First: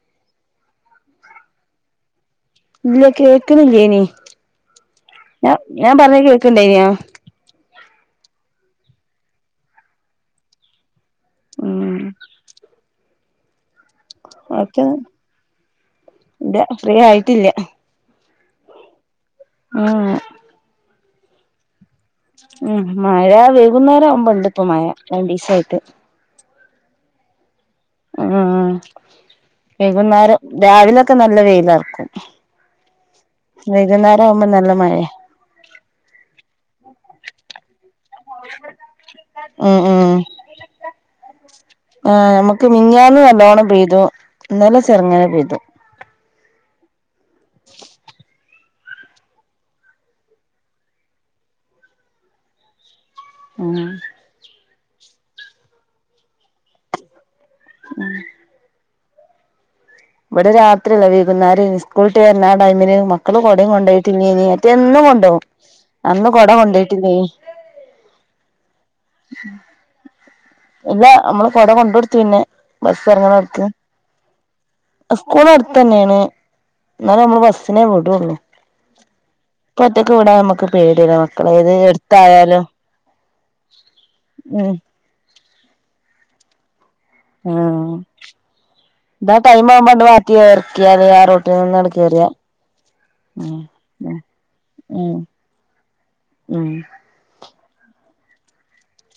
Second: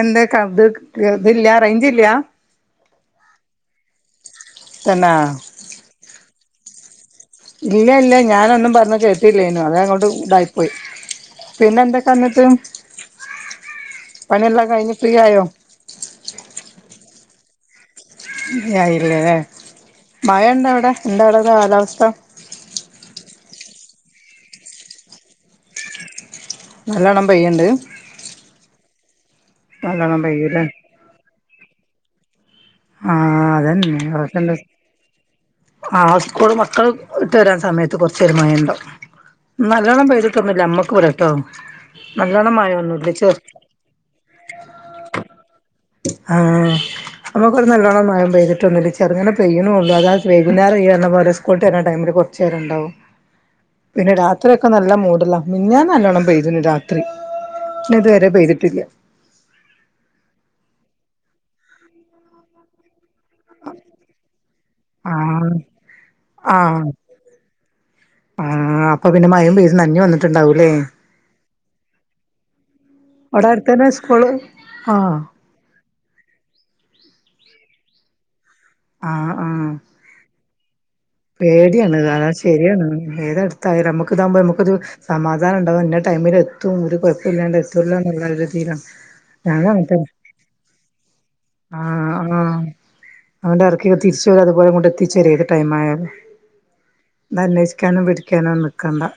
എന്തൊക്ക ഇത് ഇതില്ല റെയിഞ്ചില്ല. ഇല്ല കേക്കുന്നില്ലേനി തന്നാ ഞ ഞാൻ പറഞ്ഞ കേക്കണ്ടേയ്നാ? ഇല്ല ഇല്ല ഞാനൊന്നും പറഞ്ഞ കേട്ടില്ലേനു അത അങ്ങോട്ട് ഇതായിപ്പോയി. പിന്നെ ഉം എന്തൊക്കെന്ന്ട്ട്? ഓക്കെന്നാ ആയോ ഇല്ല ഫ്രീ ആയിട്ടില്ല. ഫ്രീയായില്ലേല്ലേ ഉം മഴണ്ടവിടെ? എന്താ അവ്ടെ കാലാവസ്ഥ? മ് മഴ വൈകുന്നേരം ആവുമ്പണ്ട് ഇപ്പൊ മഴ രണ്ടിസായിട്ട്. നല്ലോണ്ണം പെയ്യണ്ട്. മ് നല്ലോണം വൈകുന്നേരം പെയ്യൂല്ലേ രാവിലൊക്കെ നല്ല വെയിലർക്കും. ആഹ് അതന്നക്ക നല്ല മഴയാ [unintelligible] ആ സ്കൂൾ മക്കള് - ഇട്ട് വരാൻ സമയത്ത് കൊറച്ചൊരു മഴ ഇണ്ടവും ഉം നല്ലോണം പെയ്തിട്ടൊന്നുല്ല അമ്മക്ക് ഇവ്ടട്ടോ. ആ ഞ്ഞമ്മക്ക് മിഞ്ഞാന്ന് നല്ലോണ്ണം പെയ്തു ഇന്നലെ ചെറങ്ങനെ പെയ്ത്. ആഹ് നമ്മുക്കൊരു നല്ലോണം മഴം പെയ്തിട്ട [unintelligible] ചെറങ്ങനെ പെയ്യ്ണ്ള്ളൂ അത് വൈകുന്നേരം ഇയ്യറിഞ്ഞപോലെ സ്കൂ ടൈമില് കൊറച്ചേരണ്ടാവും. ഉം പിന്നെ രാത്രിയൊക്കെ നല്ല മൂടല മിഞ്ഞാന്ന് നല്ലോണ്ണം പെയ്തിണ് രാത്രി. പിന്നെ ഇതുവരെ പെയ്തിട്ടില്ല. ഇവിടെ രാത്രിയല്ല വൈകുന്നരേനി സ്കൂള്ട്ട് വേര്ണ ആ ടൈമില് മക്കള് കൊടയും കൊണ്ടോയിട്ടില്ലേനീ മറ്റേ എന്നും കൊണ്ടോവും ആഹ് അന്ന് കൊട കൊണ്ടോയിട്ടില്ലേനി ആ അപ്പൊ പിന്നെ മയയും പെയ്ത് നനഞ്ഞ് വന്നിട്ടുണ്ടാവൂല്ലേ. ഇല്ല നമ്മള് കൊട കൊണ്ട് കൊടുത്തു പിന്നെ. അവിടെ അടുത്തന്നെ സ്കൂള്? ആഹ് സ്കൂളടുത്ത് തന്നെയാണ് എന്നാലേ നമ്മള് ബസ്സിനെ വിടൊള്ളു. ആഹ് ആഹ് പേടിയല്ലേ മക്കളെ ഏത് പേടിയാണ് കാര എടുത്തായാലും ശരിയാണ് ഏതടുത്തായാലും നമ്മു ഇതാവുമ്പോ ഉം നമക്കൊരു സമാധാന- ധാനംണ്ടാവും ഇന്ന ടൈമിൽ എത്തും ഒരു കുഴപ്പല്ലാണ്ട് ആഹ് എത്തുവല്ലോ എന്നുള്ള ഒരു രീതിയിലാണ്. ഇതാ ടൈം ഞാനും ആവുമ്പണ്ട് അങ്ങനത്തന്നെ മാറ്റി ഇറക്കിയത ആ റോട്ടീനിന്നെങ്ങട് ആഹ് കേറിയ. ആഹ് ഉം അവന്റെ ഇറക്കി തിരിച്ച് വരു അതുപോലെ കൊണ്ട് എത്തിച്ചരും ഏത് ടൈം ആയാലും മ് അന്വേഷിക്കാനോ പിടിക്കാനോ നിക്കണ്ട-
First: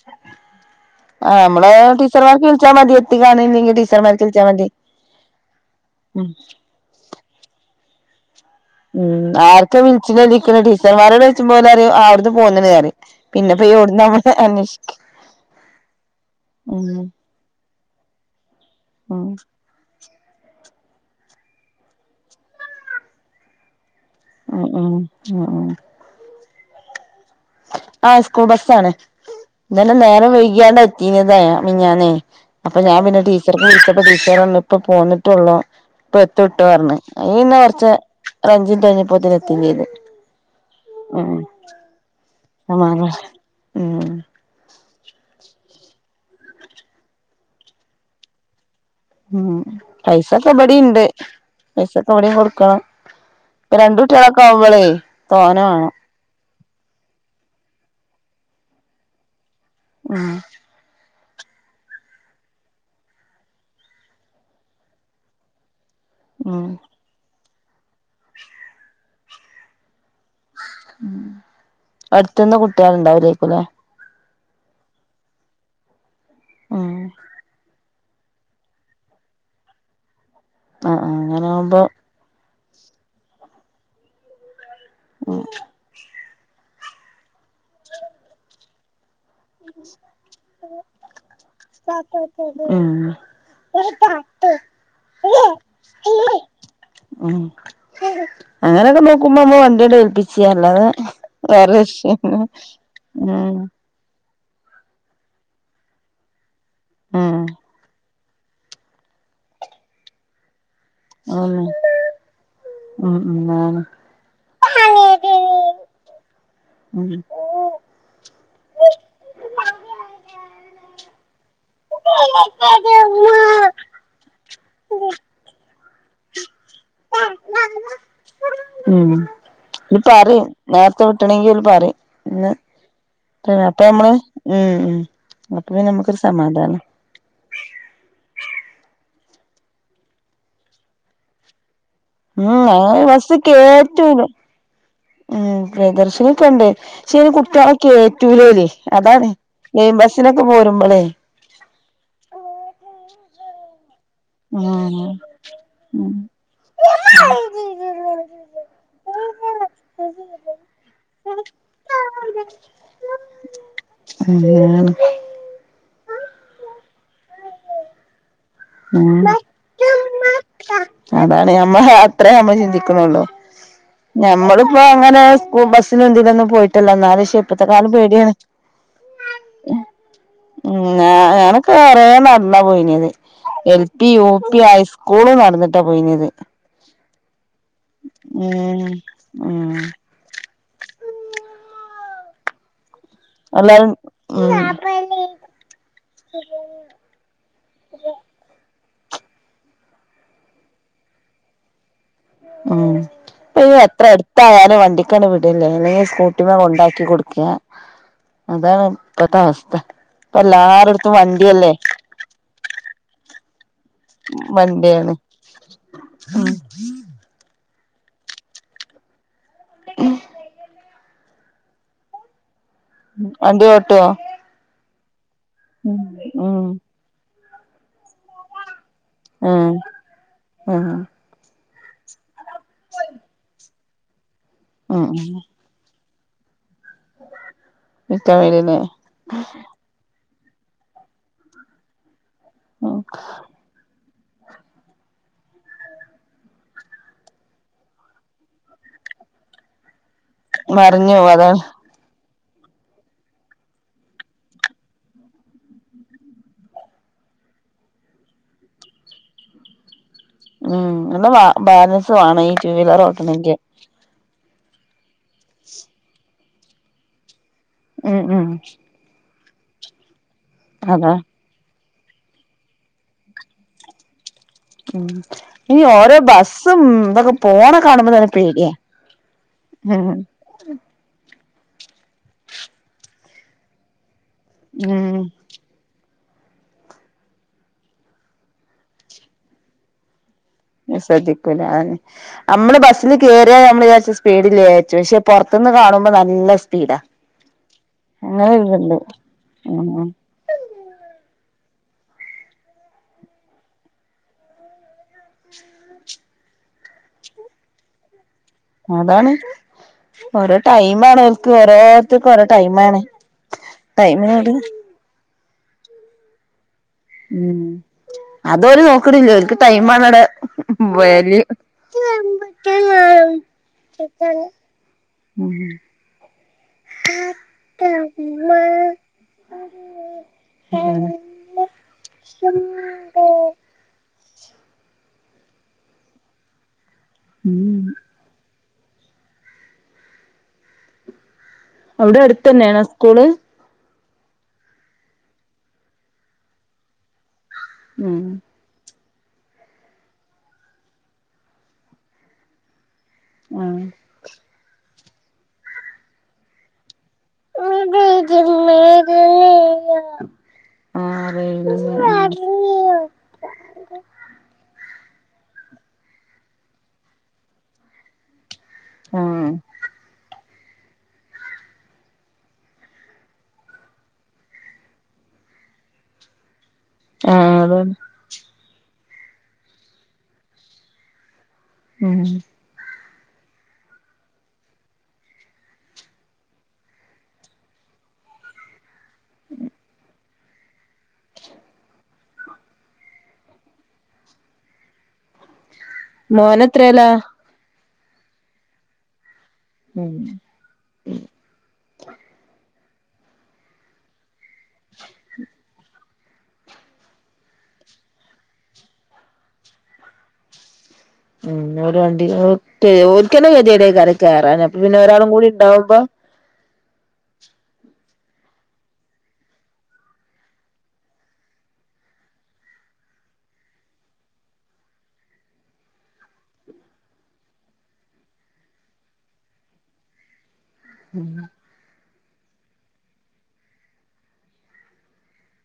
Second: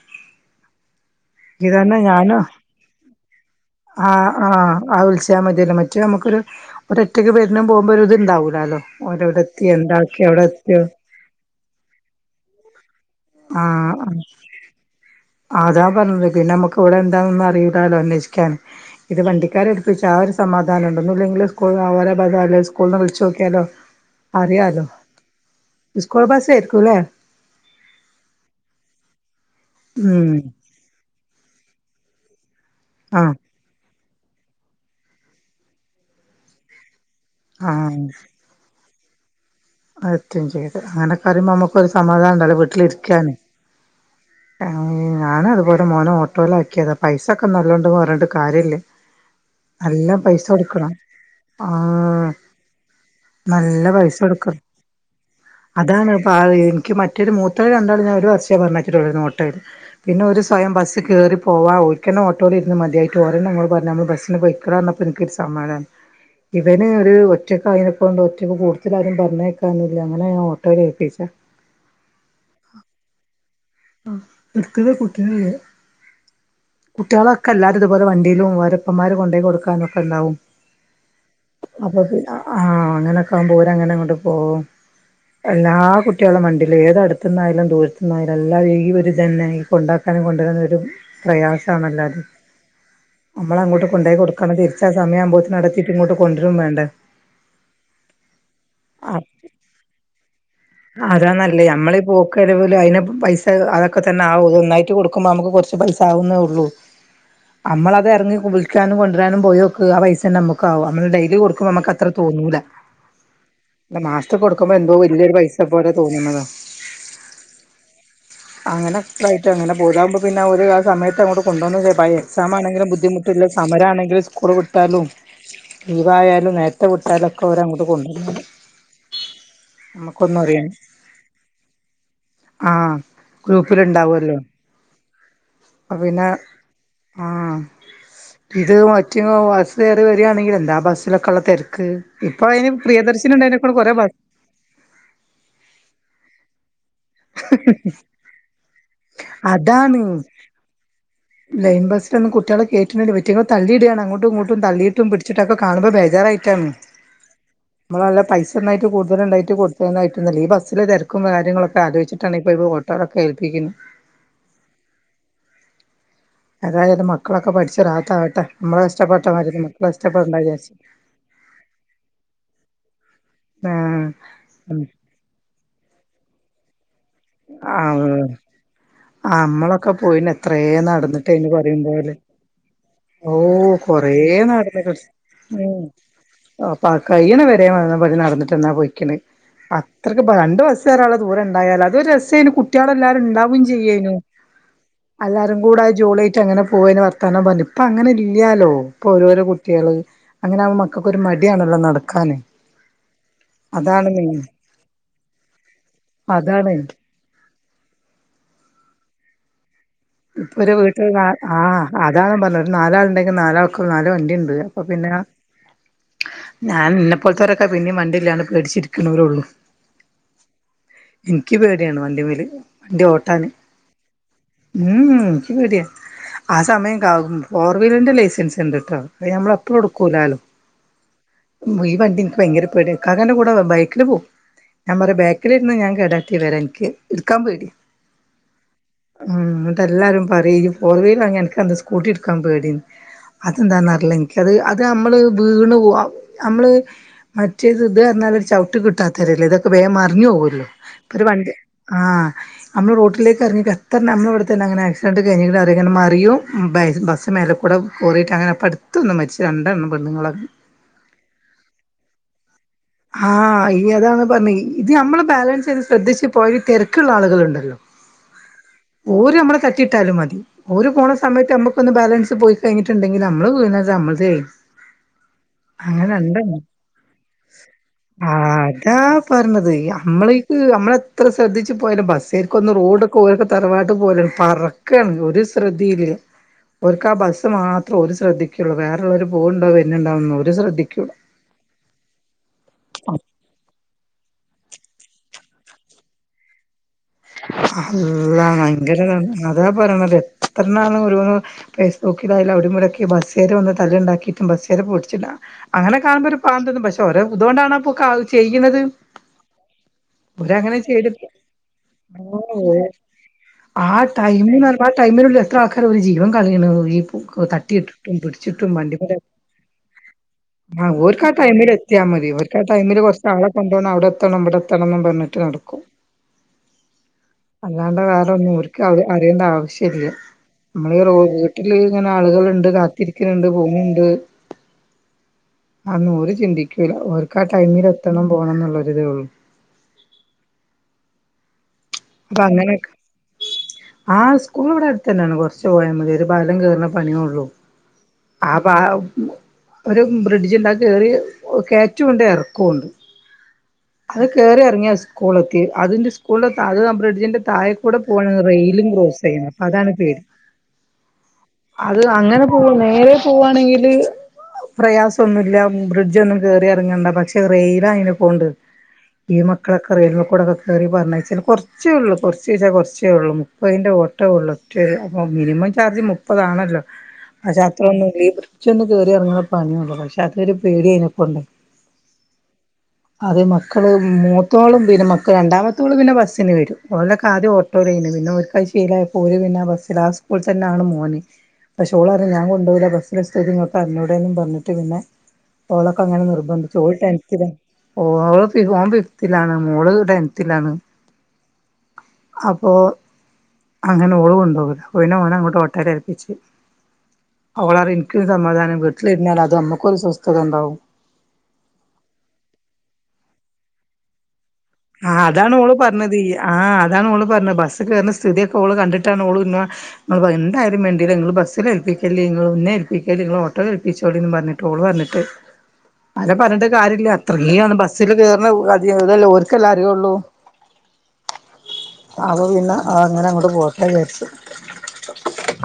ആഹ് നമ്മള് ഇതന്നെ ഞാന് ടീച്ചർമാർക്ക് വിളിച്ചാൽ മതി എത്തിക്കാണില്ലെങ്കിൽ ആ ടീച്ചർമാർക്ക് വിളിച്ചാൽ മതി ആഹ് ആ വിളിച്ചാ മതിയല്ല മറ്റു നമുക്ക് ഉം - ഒരു ഒറ്റക്ക് വരുന്നും പോകുമ്പോരത്. മ് ആർക്കെ വിള എവിടെ [unintelligible] എത്തിയോ ടീച്ചർമാരോെട് ചോയ്ച്ചുമ്പോ? പറയും അവിടുന്ന് പോന്നെന്ന് പറിയും പിന്നെപ്പോ ഇവിടുന്ന് നമ്മള് അന്വേഷിക്ക- ആതാ പറഞ്ഞത് പിന്നെ നമുക്ക് ഉം ഇവിടെ എന്താന്നും അറിയൂലാലോ അന്വേഷിക്കാൻ ഇത് ഉം വണ്ടിക്കാരെ ഏൽപ്പിച്ച - ആ ഒരു സമാധാനം ഉണ്ട് ഒന്നും ഇല്ലെങ്കിൽ സ്കൂൾ [unintelligible] സ്കൂൾ വിളച്ച് നോക്കിയാലോ- ഉം അറിയാലോ ഉം ഉം ഉം ഇസ്കൂൾ ബാസായിരിക്കൂല്ലേ? ആഹ് സ്കൂൾ ബസ്സണ് ഇന്നല്ല നേരം ഉം വൈകിയാണ്ട എത്തീനതെ മിഞ്ഞാന്നെ അപ്പൊ ഞാൻ പിന്നെ ആഹ് ടീച്ചർക്ക് വിളിച്ചപ്പ ടീച്ചർ പറഞ്ഞു ഇപ്പ പോന്നിട്ടള്ളൂ ഇപ്പൊ എത്തുട്ടൊന്ന് പറഞ്ഞ് ഈ നേരത്ത് അത് അഞ്ചിന്റ് കഴിഞ്ഞപ്പോത്തിന് എത്തി അതെത്തേം ചെയ്ത് അങ്ങനെക്കെറുമ്പോ നമുക്കൊരു സമാധാനം ഒണ്ടല്ലോ സമാധാന വീട്ടിലിരിക്കാന്. ഉം ഞാനതുപോലെ മോന ഓട്ടോൽ ആക്കിയതാ പൈസൊക്കെ നല്ലോണ്ടന്ന് പറഞ്ഞിട്ട് കാര്യല്ലേ. ഉം നല്ലാം പൈസ പൈസൊക്കെ ഇബടിം കൊടുക്കണം ഇണ്ട് ആ. പൈസൊക്കെ ഇവിടെയും കൊടുക്കണം ഇപ്പൊ നല്ല രണ്ട് കുട്ടികളൊക്കെ പൈസടുക്കണം ആവുമ്പളേ തോനെ വേണം അതാണ് പവി- എനിക്ക് മറ്റൊരു മൂത്ത രണ്ടാളും ഞാൻ ഒരു വർഷേ പറഞ്ഞയച്ചിട്ടുള്ളൂ ഓട്ടയിൽ പിന്നെ ഉം ഓര് സ്വയം ബസ്സ് കേറി - പോവാ ഓരിക്കന്നെ ഓട്ടോയിലിരുന്ന് മതിയായിട്ട് ഓരന്നെ എന്നോട് പറഞ്ഞ് ഞമ്മൾ ബസിന് പോയിക്കോളാന്ന് പറഞ്ഞപ്പോ എനിക്കൊരു സമാധാനം. ഉം ഇവന് ഒരു ഒറ്റക്കയിനെക്കൊണ്ട് ഒറ്റക്ക് കൂടത്തിലാരും പറഞ്ഞേക്കാൻ അങ്ങനെ ഞാ ഓട്ടോൽ ഏൽപ്പിച്ചേ അടുത്ത്ന്ന് കുട്ടികളുണ്ടാവൂലേക്കുല്ലേ എടുത്തത് കുട്ടികളല്ലെ ഉം കുട്ടികളൊക്കെ എല്ലാ ഇത്പോലെ വണ്ടിയിലും ഓരപ്പന്മാരും കൊണ്ടോയി കൊടുക്കാനും ഒക്കെണ്ടാവും. ആഹ് ആ അങ്ങനെ ആകുമ്പോ- ആഹ് അങ്ങനൊക്കെ ആകുമ്പ ഓരങ്ങനെങ്ങോട്ട് പോവും ഉം എല്ലാ കുട്ടി കുട്ട്യോളും വണ്ടീല ഏത് അടുത്ത്ന്നായാലും ദൂരത്ത്ന്നായാലും എല്ലാ വൈകിവരും ഇതന്നെ ഈ കൊണ്ടാക്കാനും കൊണ്ടരാനോക്കെ ഒരു പ്രയാസാണല്ലാ ഉം നമ്മള് അങ്ങോട്ട് കൊണ്ടോയി കൊടുക്കണം തിരിച്ച് ആ സമയം ആമ്പോത്തിന് ആടെത്തിട്ട് ഇങ്ങോട്ട് കൊണ്ടരും വേണ്ടെ. ഉം അങ്ങനെയൊക്കെ നോക്കുമ്പോ അമ്മ വണ്ടിയങ്ങട്ട് ഏൽപ്പിച്ച അല്ലാതെ അതാനല്ലത് വേറെ നമ്മളെ ഈ വിഷയം പോക് വരവില് അതിലെ പൈസ ഉം അതൊക്കെ തന്നെ ആ ഒന്നായിട്ട് കൊടുക്കുമ്പോ നമക്ക് കൊറച്ച് പൈസ ആവുന്നേഉള്ളൂ ഉം നമ്മളത് എറ വിളിക്കാനും കൊണ്ടുരാനും പോയോക്ക് ആ പൈസന്നെ മ്മക്ക് കാവും നമ്മള്ഡെയിലി ഉം കൊടുക്കുമ്പോ നമ്മക്കത്രറെ തോന്നൂല ഉം ഉം ആണ് മാസ്ത് കൊടുക്കുമ്പോ എന്തോ വല്യ ഒര് പൈസ പോലെ തോന്ന്ന്നതാ. ഉം അങ്ങനൊക്കെയിട്ട് അങ്ങനെ പോകും ഇതാകുമ്പ പിന്നെ ആ ഒരു ആ സയത്ത് അങ്ങോട്ട് കൊണ്ടുവന്നേ എക്സാം ആണെങ്കിലും ബുദ്ധിമുട്ടില്ല സമര ആണെങ്കിൽ സ്കൂൾ വിട്ടാലും. ലീവായാലും നേരത്തെ വിട്ടാലൊക്കെ ഓരെ അങ്ങോട്ട് കൊണ്ടന്നോളും. ഉം ഇത് പറയും നേരത്തെ വിട്ടണെങ്കിൽ ഓര് പറയിം ഇന്ന് ആഹ് അപ്പൊ നമ്മള് ഗ്രൂപ്പിലുണ്ടാവുമല്ലോ ഉം ഉം അപ്പൊ പിന്ന നമ്മുക്കൊരു സമാധാന. ആഹ് ഇത് മറ്റ് ബസ്സ് കേറിവരാന്നെങ്കി എന്താ ബസ്സിലൊക്കെ ഒള്ള തെരക്ക്. ഉം ഞങ്ങ ബസ് ബസ് കേറ്റും ഉം പ്രയദർശ്നിക്കെണ്ട്. പക്ഷേ കുട്ട്യാളെ കേറ്റൂല ഓല് അതാണ് ലൈൻ അതാണ് ബസ്സിനൊക്കെ പോരുമ്പളേ ലൈൻ ബസിലൊന്നും കുട്ടിയോള കേറ്റിണ് ഇവറ്റകളെ തള്ളിയിടയാണ് അങ്ങോ ട്ടും ഇങ്ങോട്ടും ഉം തള്ളിയിട്ടും പിടിച്ചിട്ടൊക്കെ കാണുമ്പോ ഉം ബേജാറായിട്ടാണ് നമ്മളല്ല പൈസണ്ടായിട്ട് കൂടുതല ഉണ്ടായിട്ട് കൊടുത്തായിട്ടല്ല ഈ ബസ്സിലെ തെരക്കും കാര്യങ്ങളൊക്കെ. ആ ലോയ്വെച്ചിട്ടാണ് ഇപ്പൊ ഓട്ടോറൊക്കെ ഏൽപ്പിക്ന്. അങ്ങനെയാണ് അതായത് മക്കളൊക്കെ പഠിച്ചു റാഹത്താആകട്ടെ നമ്മളെ ഇഷ്ടപ്പെട്ട മാര് അതാണ് നമ്മ അത്രേ നമ്മള്ചിന്തിക്ണൊള്ളു. ഞമ്മളിപ്പോ അങ്ങനെ സ്കൂൾബസ്സിനും ഇതിനൊന്നും പോയിട്ടല്ല. ന്നല് ഷിപ്പത്ത കാലം പേടിയാണ്. ആ നമ്മളൊക്കെ പോയിന് എത്രേ ഉം നടന്നിട്ടേയ്ന് ഞാനൊക്കെ പറിം കൊറേ പോലെ നടന്നാ പോയിനത് ഓ എൽ പി കൊറേ യു പി നടന്ന്ക്ണ്. ഹൈസ്കൂള് നടന്നിട്ടാ പോയിനത് കയ്യ്ണ വരെ നടന്നിട്ട്ന്നാ ഉം പോയിക്ണ് ഉം അത്രക്ക്പ്പോ രണ്ട്ബസ്സ സ്കെറാനുള്ള ദൂരംണ്ടായാല അത് രസന് കുട്ടോള്ല്ലാരും ഉണ്ടാവും എല്ലാരും ചെയ്യേനു. ഉം എല്ലാരും കൂടെ ജോളി ആട്ട് അങ്ങനെ പോവന് വർതാനം പറഞ് ഇപ്പ അങ്ങനെ ഇല്യാലോ. ഇപ്പോ ഓരോരോ കുട്ട്യാള് അങ്ങനെ ആവുംബോൾ മക്കൾക്കൊരു മടിയാണല്ലോ നട ആഹ. ഇപ്പ എത്ര മെയിൻ എടുത്തായാലും വണ്ടിക്കണ് വിടില്ലേ അല്ലെങ്കിൽ സ്കൂട്ടിമെ അതാണ് കൊണ്ടാക്കി കൊടുക് ക അതാ ഇപ്പത്തെ അവസ്ഥ. ഇപ്പ ഇപ്പൊ ഒരു വീട്ടിൽ എല്ലാരടത്തും ആ വണ്ടിയല്ലേ അതാണ് പറഞ്ഞത് ഒരു നാലാള് ഉണ്ടെങ്കിൽ നാലാൾ നാല് വണ്ടിയുണ്ട് അപ്പൊ പിന്നെ വണ്ടിയാണ് ഞാൻ ഇന്നെ പോലതോര് പിന്നെ വണ്ടിലാതെ പേട്ച്ചിരിക്കു ണോരൊഉള്ളൂ. ഉം. എനിക്ക് പേടിയാണ് വണ്ടിമ്മല്. വണ്ടി ഒട്ടുമോ? മം മം എനിക്ക് പേടിയാ ആ സമയം കാ ഫോർ വീലറിൻ്റെ ലൈസൻസ് ഉണ്ട് ട്ടോ. അ ആഹ് നമ്മളപ്പുളുടുക്കൂലാലോ. ആഹ് ഈ വണ്ടി എനിക്ക് ഭയങ്കര പേട്യാണ് ഇക്കക്കാൻ്റെ കൂടെ ബൈക്കിൽ പോവും ഞാൻ ഉം പറ ബാക്കിലിരുന്നാ ഞാൻ കേട വരെ എനിക്ക് ഇടുക്കാൻ പേടിയാ. എനിക്ക് ആപേടി തന്നെ. ന്നിട്ടെ എല്ലാവരും പറയും ഈ ഫോർ വീലൻക്കഅന്താ സ്കൂട്ടി എട് ക പേടീ ഉം അതെഞാന്നറിലൻക് അത് അത് നമ്മൾ വീണ് പോ നമ്മൾ മറ്റേത് ഇത് എന്നാൽ ഒര് ചവിട്ട് കിട്ടാത്തല്ലെ? ഇതൊക്കെ വേഗം മറിഞ്ഞു പോകല്ലോ മറിഞ്ഞു ഇപ്പൊരു പോവും വണ്ടി അതാണ് ആ നമ്മള് റോട്ടിലേക്ക് ഇറങ്ങി ത്തർണാ നമ്മളെ ഇവിടെത്തന്നെ അങ്ങനെ ആക്സിഡന്റ് കഴിഞ കണ് അറിയോ അങ്ങനെ മറിയും ബസ് മേല കൂടെ പോയിട്ട് അങ്ങനെപ്പടുത്ത് [unintelligible] ഉം നല്ല ബാ ബാലൻസ് വേണം ഈ ടു വീലർ ആ ഓട്ടണെങ്കി ഈ അതാണ് പറഞ്ഞത് ഇത് നമ്മള് ബാലൻസ് ചെയ്ത് ശ്രദ്ധിച്ച് പോയ തിരക്കുള്ള ആളുകളുണ്ട്. ഉം ഉം. തട്ടിയിട്ടാലും മതി ഓര് പോണ അതാ സമയത്ത് നമുക്കൊന്ന് ബാലൻസ് പോയി കഴിഞ്ഞിട്ടുണ്ടെങ്കിൽ നമ്മള് വീണ് നമ്മള് തെയ്യും ഉം ഈ ഓരോ ബസും ഇതൊക്കെ പോണ കാണുമ്പോ തന്നെ ആ പേടിയാ അതാ പറഞ്ഞത് ഉം നമ്മളക്ക് നമ്മളെ അത്ര ശ്രദ്ധിച്ച് പോലും ബസ്സരിക്കും ഒന്ന് റോഡൊക്ക ഒരുടെ തറവാട്ട്പോലെ ആണ്. പറക്കയാണ് ഉം ഒരു ശ്രദ്ധയില്ല. ഓർക്കേ ആ ബസ്സ് മാത്രം ഒരു ശ്രദ്ധിക്കുള്ളൂ വേറള്ളവര് പോവുണ്ടാവും വരുന്നുണ്ടോ എന്ന് ശ്രദ്ധിക്കൂല അതന്നെ നമ്മള് ബസ്സിൽ കയറിയ സ്പീഡിൽച്ചു പക്ഷെ പുറത്തു നിന്ന് കാണുമ്പോ നല്ല സ്പീഡാ അല്ല അങ്ങനെ ഒരിതുണ്ട് ഭയങ്കര അതാ ഉം പറയണത് എത്ര നാളും ഒരുന്ന് ഫേസ്ബുക്കിലായാല അവിടി ഇവിടൊക്കെ ബസ്സേരെ ഒന്ന് തല്ലുണ്ടാക്കിയിട്ടും ബസ്സേരെ പൊടിട്ട് അങ്ങനെ കാണുമ്പോ ഒരു പാവം തോന്നും പക്ഷെ ഒര ഇതുകൊണ്ടാണ്പ്പൊ ചെയ്ക്കുന്നത് അതാണ് ഓരോ ഒരങ്ങനെ ചെയ് ടൈമാണ് ഓൽക്ക് ഓരോരുത്തർക്കും ഓ ഓരോ ഓ ടൈമാണ് ആ ടൈമിനോട് ടൈമ ആ ടൈമിനള്ള എത്ര ആൾക്കാര ഒരു ജീവൻ കളയണത്. ഉം അതൊര് വണ്ടിമ്മല് നോക്കടില്ലേ ഒക്ക് ടൈ ആണടെ ആ ഓര്ക്ക് ആ വര് ടൈമിൽ എത്തിയാ മതി ഓര്ക്ക് ആ ടൈമില് കുറച്ച് ആളെ കൊണ്ടുവന്ന് അവിടെ എത്തണം ഇവിടെ എത്തണം എന്നും പറഞ്ഞിട്ട് ഉം. നടക്കും അല്ലാണ്ട് വേറൊന്നോര്ക്ക് അറി അറിയേണ്ട ആവശ്യല്ല്യ. നമ്മളീ അതാണ് റോ വീട്ടില് ഇങ്ങനെ ആളുകള്ണ്ട്, കാത്തിരിക്ക്ണ്ട്, പോണൂണ്ട് അന്നോര് ചിന്തിയ്ക്കൂല. ഓര്ക്ക് ആ ഉം ടൈമില് എത്തണം പോണംന്ന്ള്ളൈ [unintelligible] അവിടെയടുത്തന്നെണോ സ്കൂള്? ആ സ്കൂള് വടെട്ത്തന്നാണ്. കൊർച്ച് പോയാമതി, ഒരു പാലം കേർണ പണിയോള്ളൂ. ഉം ആപ്പ ആ ഒരു ബ്രിഡ്ജ് ണ്ടത് കേറി, കേറ്റുംണ്ട് എറക്കുണ്ട്. ആഹ് അത് കേറി എർങ്ങ്യാ സ്കൂളെത്തി. അതിന്റെ സ്കൂളിലത്ത അത് ബ്രിഡ് തിന്റെ താഴെകൂടെ പോണ റെയിലും ക്രോസ് ചെയ്യുന്നു, അതാണ് പേടി. ആറ് ഏഴ് അത് അങ്ങനെ പോവ നേരെ പോവാണെങ്കില് പ്രയാസ് ഒന്നുല്ല്യ ബ്രിഡ്ജൊന്നും കേറി എറങ്ങണ്ട പക്ഷേ റെയിലായേനെക്കൊണ്ട് ഈ ആഹ് മക്കളക്കെ റെയിൽമ്മ കൂടെ വ കേറി പറഞ്ഞേച്ച്ണ്. കൊർച്ചേള്ളൂ കൊർച്ച്ച്ചാൽ കൊർച്ചേള്ളൂ, മുപ്പയിന്റെ ഓട്ടോള്ളൂ. ഒ മിനിമം ചാർജ് മുപ്പതാണല്ലോ. ആഹ് പക്ഷെ, അതാണ് അത്രൊന്നുല്ലേര്ന്ന്, ബ്രിഡ്ജൊന്ന് കേറിയെർങ്ങ്ണ പണിയൊള്ളൂ, പക്ഷെ അതൊരു പേടിയാണ്പ്പം. ഉം. അത് മക്കള് മൂത്തോള് പിന്നെ മക്കൾ രണ്ടാമത്തോള് പിന്നെ ബസ്സ്ന് വരും. ഓലൊക്കെ ആദ്യം ഓട്ടോയിലേനി വെ പിന്നോർക്കഅ് ശീലായി. പോയിവര്ണ ആ ബസ്സ്ലാ. ആ സ്കൂള്തന്നാണ് മോന്. പക്ഷെ, ഓളർഞ്ഞ് ഞാങ്കൊണ്ടോവൂല ബസ്സ്ലെ സ്ഥിതിങ്ങക്കർഞ്ഞൂടെന്നും പർഞ്ഞിട്ട് പിന്നെ, ഓളൊക്കെ അങ്ങനെ നിർബന്ധിച്ചു. ഓൾ മോനെത്രേലാ ടെൻതിലാ. ഓളൊക്കെ ഫോൺവിൾ ലാണ്. മോള് ഉം ടെൻത്തിലാണ്. അപ്പോ അങ്ങനെ ഓള് കൊണ്ടോവലാ. പിന്നെ ഓളങ്ങോട്ട് ഓട്ടോലേൽപിച്ചി. അവളറിം ൻക്ക് സമാധാനം, വീട്ടിലിര്ന്നാൽ അത് അമ്മക്കൊരു സ്വസ്ഥതണ്ടാവും. ഉം, ഒലെവണ്ടി ഓൽക്കെ, ഓൽക്കെന്നെ കെദ്യേടേക്കാരം കേറാന ആ, അതാണോളുപർണത്, ആ അതാണോള് പർണ ബസ് കേർണ സിതിയൊക്കോള് കണ്ടിട്ടാണോള് മ്മാ [unintelligible] എന്തായാലും വേണ്ടില്ല നിങ്ങള് ബസ്സിലേൽപ്പിക്കല്ലീ ങ്ങള് ന്നെൽപ്പിക്കൽ ങ്ങളോട്ടോ ഏല്പിച്ചോളീന്നും പർഞ്ഞിട്ട് ഓള് പർഞ്ഞിട്ട്, അരെ പർഞ്ഞിട്ടുംകാര്യല്ല്യ. അത്രയേണ്ണം ബസ്സില് കേറ [unintelligible] ക്കല്ലെ അറിയോള്ളൂ, അത് പിന്നെ ആ അങ്ങനെങ്ങോട്ട് പോര്ട്ടെ വിചാര്ച്ച്.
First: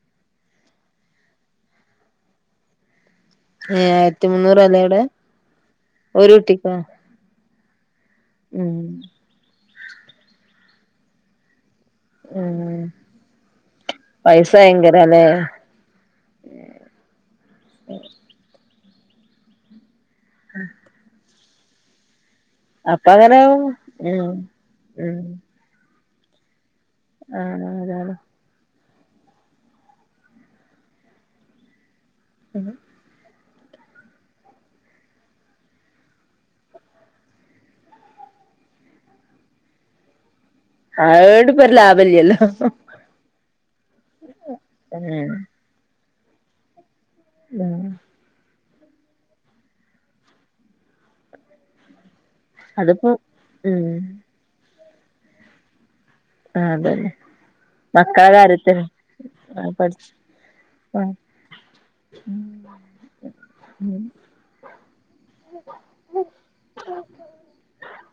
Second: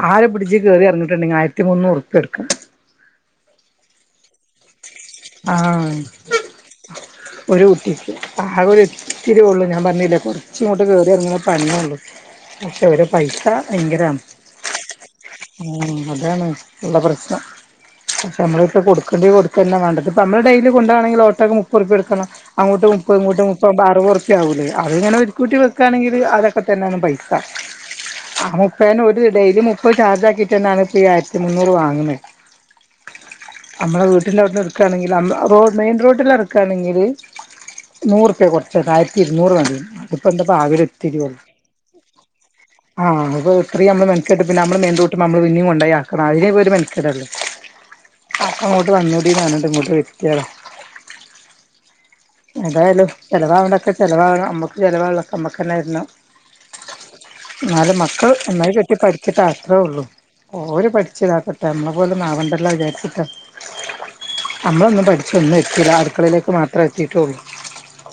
ആരെ പിടിച്ച് കേറിയെറങ്ങിട്ടുണ്ടെങ്കി ആയിരത്തി മുന്നൂർപ്യട്ക്കും. ഏ ആയിരത്തി മുന്നൂറാലെ ടെ ആ, ഒരു കുട്ടിക്ക്. ആകെ ഉം ഒരിത്തിര്യോ ള്ളേ ഞാൻ പറഞ്ഞീല്ലേ കൊർചിങ്ങോട്ട് കേറിഎർങ്ങ്ണ പണ്യോള്ളൂ. പക്ഷെ, ഉം ഓരെ പൈസ ഭയങ്കരാണ്. പൈസ ഭയങ്കരല്ലേ ആ അതാണ് ഉള്ള പ്രശ്നം. പക്ഷെ അമ്മളട്ത്ത് കൊടുക്ക് കൊണ്ടൊയ് കൊട്ക്കന്നെവാണ്ടേ, ഇത്പ്പ അമ്മള് ഡെയ്ലി കൊണ്ടോവാണെങ്കില് ഓട്ടോക്ക് മുപ്പൊർപ്യൊട്ക്കണം. അങ്ങോട്ട് അപ്പ മുപ്പത്, അങ്ങനെ ഇങ്ങോട്ട് മുപ്പാവുമ്പം ഉം അറുവോർപ്യാവൂലേ? ഉം അത്ങ്ങനൊര്ക്കൂട്ടി വെക്കാണെങ്കില് അതൊക്കെ തന്നാന്നും പൈസ. ആണ് അതാണ് ആ [unintelligible] ഞാനൊര് ഡെയിലി മുപ്പത് ചാർജാക്കീട്ടെന്നാന്ന് ഇപ്പീ ആയിരത്തിമുന്നൂറ് വാങ്ങ്ന്നത്. [unintelligible] അമ്മളെ വീട്ട്ന്റെവ്ട്ന്ന് ട്ക്കാണെങ്കില് അമ്മ റോ മെയിൻറോഡിലെറക്കാണെങ്കില് നൂർപ്യ കൊർചേ, ആയിര്ത്തി ഇരുന്നൂറ് വാണ്ടീനി. ഇപ്പം എന്തപ്പൊ ആകെ ഇത്തിര്യോള്ളു. അതോണ്ട് ഇപ്പൊ ഒരു ലാഭല്ല്യല്ലോ ആ അത് ഇത്രിയു അമ്മള് മെനക്കെട്ട് പിന്നെ അമ്മള് ഉം മെയിൻറൂട്ട്മ്മമ്മള് പിന്നിം കൊണ്ടയാ അപ്പ ആയില് ഒരു മെൻക്കടാണ്. ഉം അപ്പ ങ്ങോട്ട് വന്നൂ ടീതാണ്. ഇമ്മു തെറ്റിയതാ എതായാലും അതിപ്പോ ചെലവാവണ്ടൊക്കെ ഉം ചെലവാവണം. അമ്മക്ക് ചിലവാള്ളൊ ക്കെ അമ്മക്കെന്നെ വെര്ണം. ആ അതെ എന്നാലും മക്കൾ നന്നായി കെട്ടി പഠിക്കട്ടെ ആഹ് അത്രള്ളു പഠിച്ച് ഓര് ആഹ് പഠിച്ച ഇതാക്കട്ടെ നമ്മളെ പോലൊന്നും ആവണ്ടല്ലോ വിചാരിച്ചിട്ടാ നമ്മളൊന്നും പഠിച് ഒന്നും എത്തില അടുക്കളയിലേക്ക് മാത്രേ എത്തിട്ടുള്ളൂ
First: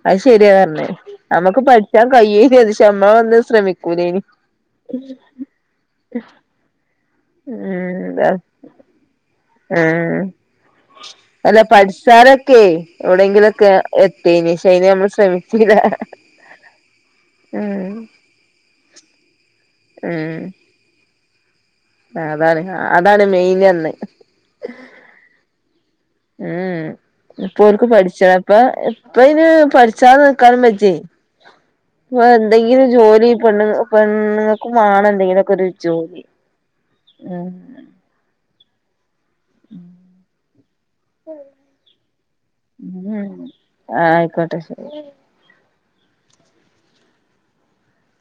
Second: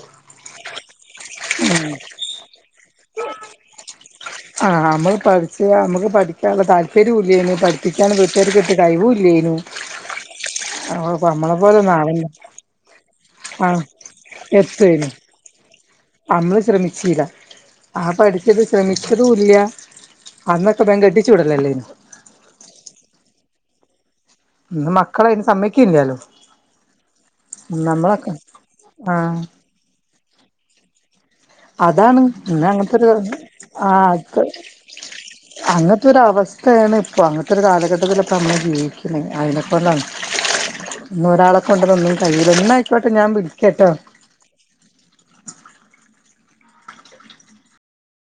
അത് ശരിയാ പറഞ്ഞേ നമ്മുക്ക് പഠിച്ചാൻ കയ്യേനു അത് ഷേ നമ്മളൊന്നും ശ്രമിക്കൂലേനി ആ നമ്മള് പഠിച്ച നമുക്ക് പഠിക്കാനുള്ള താല്പര്യംഇല്ലേനു പഠിപ്പിക്കാൻ വീട്ടാർകെറ്റേ കഴിവുല്ലെനു ഏ നമ്മളെ അല്ല പോലൊന്നും ആവണ്ട പഠിചാലൊക്കെ ആ എവിടെയങ്കിലൊക്കെ എത്തീനു ഷേ അയ്നമ്മൾ എത്തേനു ശ്രമിച്ചിലാ നമ്മള് ശ്രമിചീല ആ പഠിച്ചത് ശ്രമിച്ചതുംല്ല അന്നൊക്കെ ബേം കെട്ടിച്ചുവിടലല്ലേനോ അ അതാണ് അതാണ് മെയിനന്ന് ഇന്ന് മക്കളയ്ന് സമ്മ ഉം ഇപ്പോൽക്ക് പഠിച്ച നമ്മളൊക്കെ ഇപ്പ ആഹ് ഇപ്പയ്ന് പഠിച്ചാ ക്കാനും വെജ്ജ അതാണ് പ്പൊ ഇന്ന് എന്തെങ്കിലും അങ്ങനത്തൊരു ജോലി പെണ്ണ് ആഹ് ക്ക് പെണ്ണുങ്ങക്കും വാണം എന്തെങ്കിലുക്കെ ഒരു അങ്ങനത്തെ ഒരു ജോലി അവസ്ഥയാണ് ഇപ്പോ ഉം അങ്ങനത്തെരു കാലഘട്ടത്തിലൊക്കെ നമ്മൾ പിന്നെ അയിനക്കന്ന [unintelligible] ഇന്ന് ഒരാളെ കൊണ്ട്തൊന്നും കയ്യിണില്ല ന്നാ ആയിക്കോട്ടെ ഉം ഞാൻ വിളിക്കട്ടോ [inaudible] ആയിക്കോട്ടെ ശരി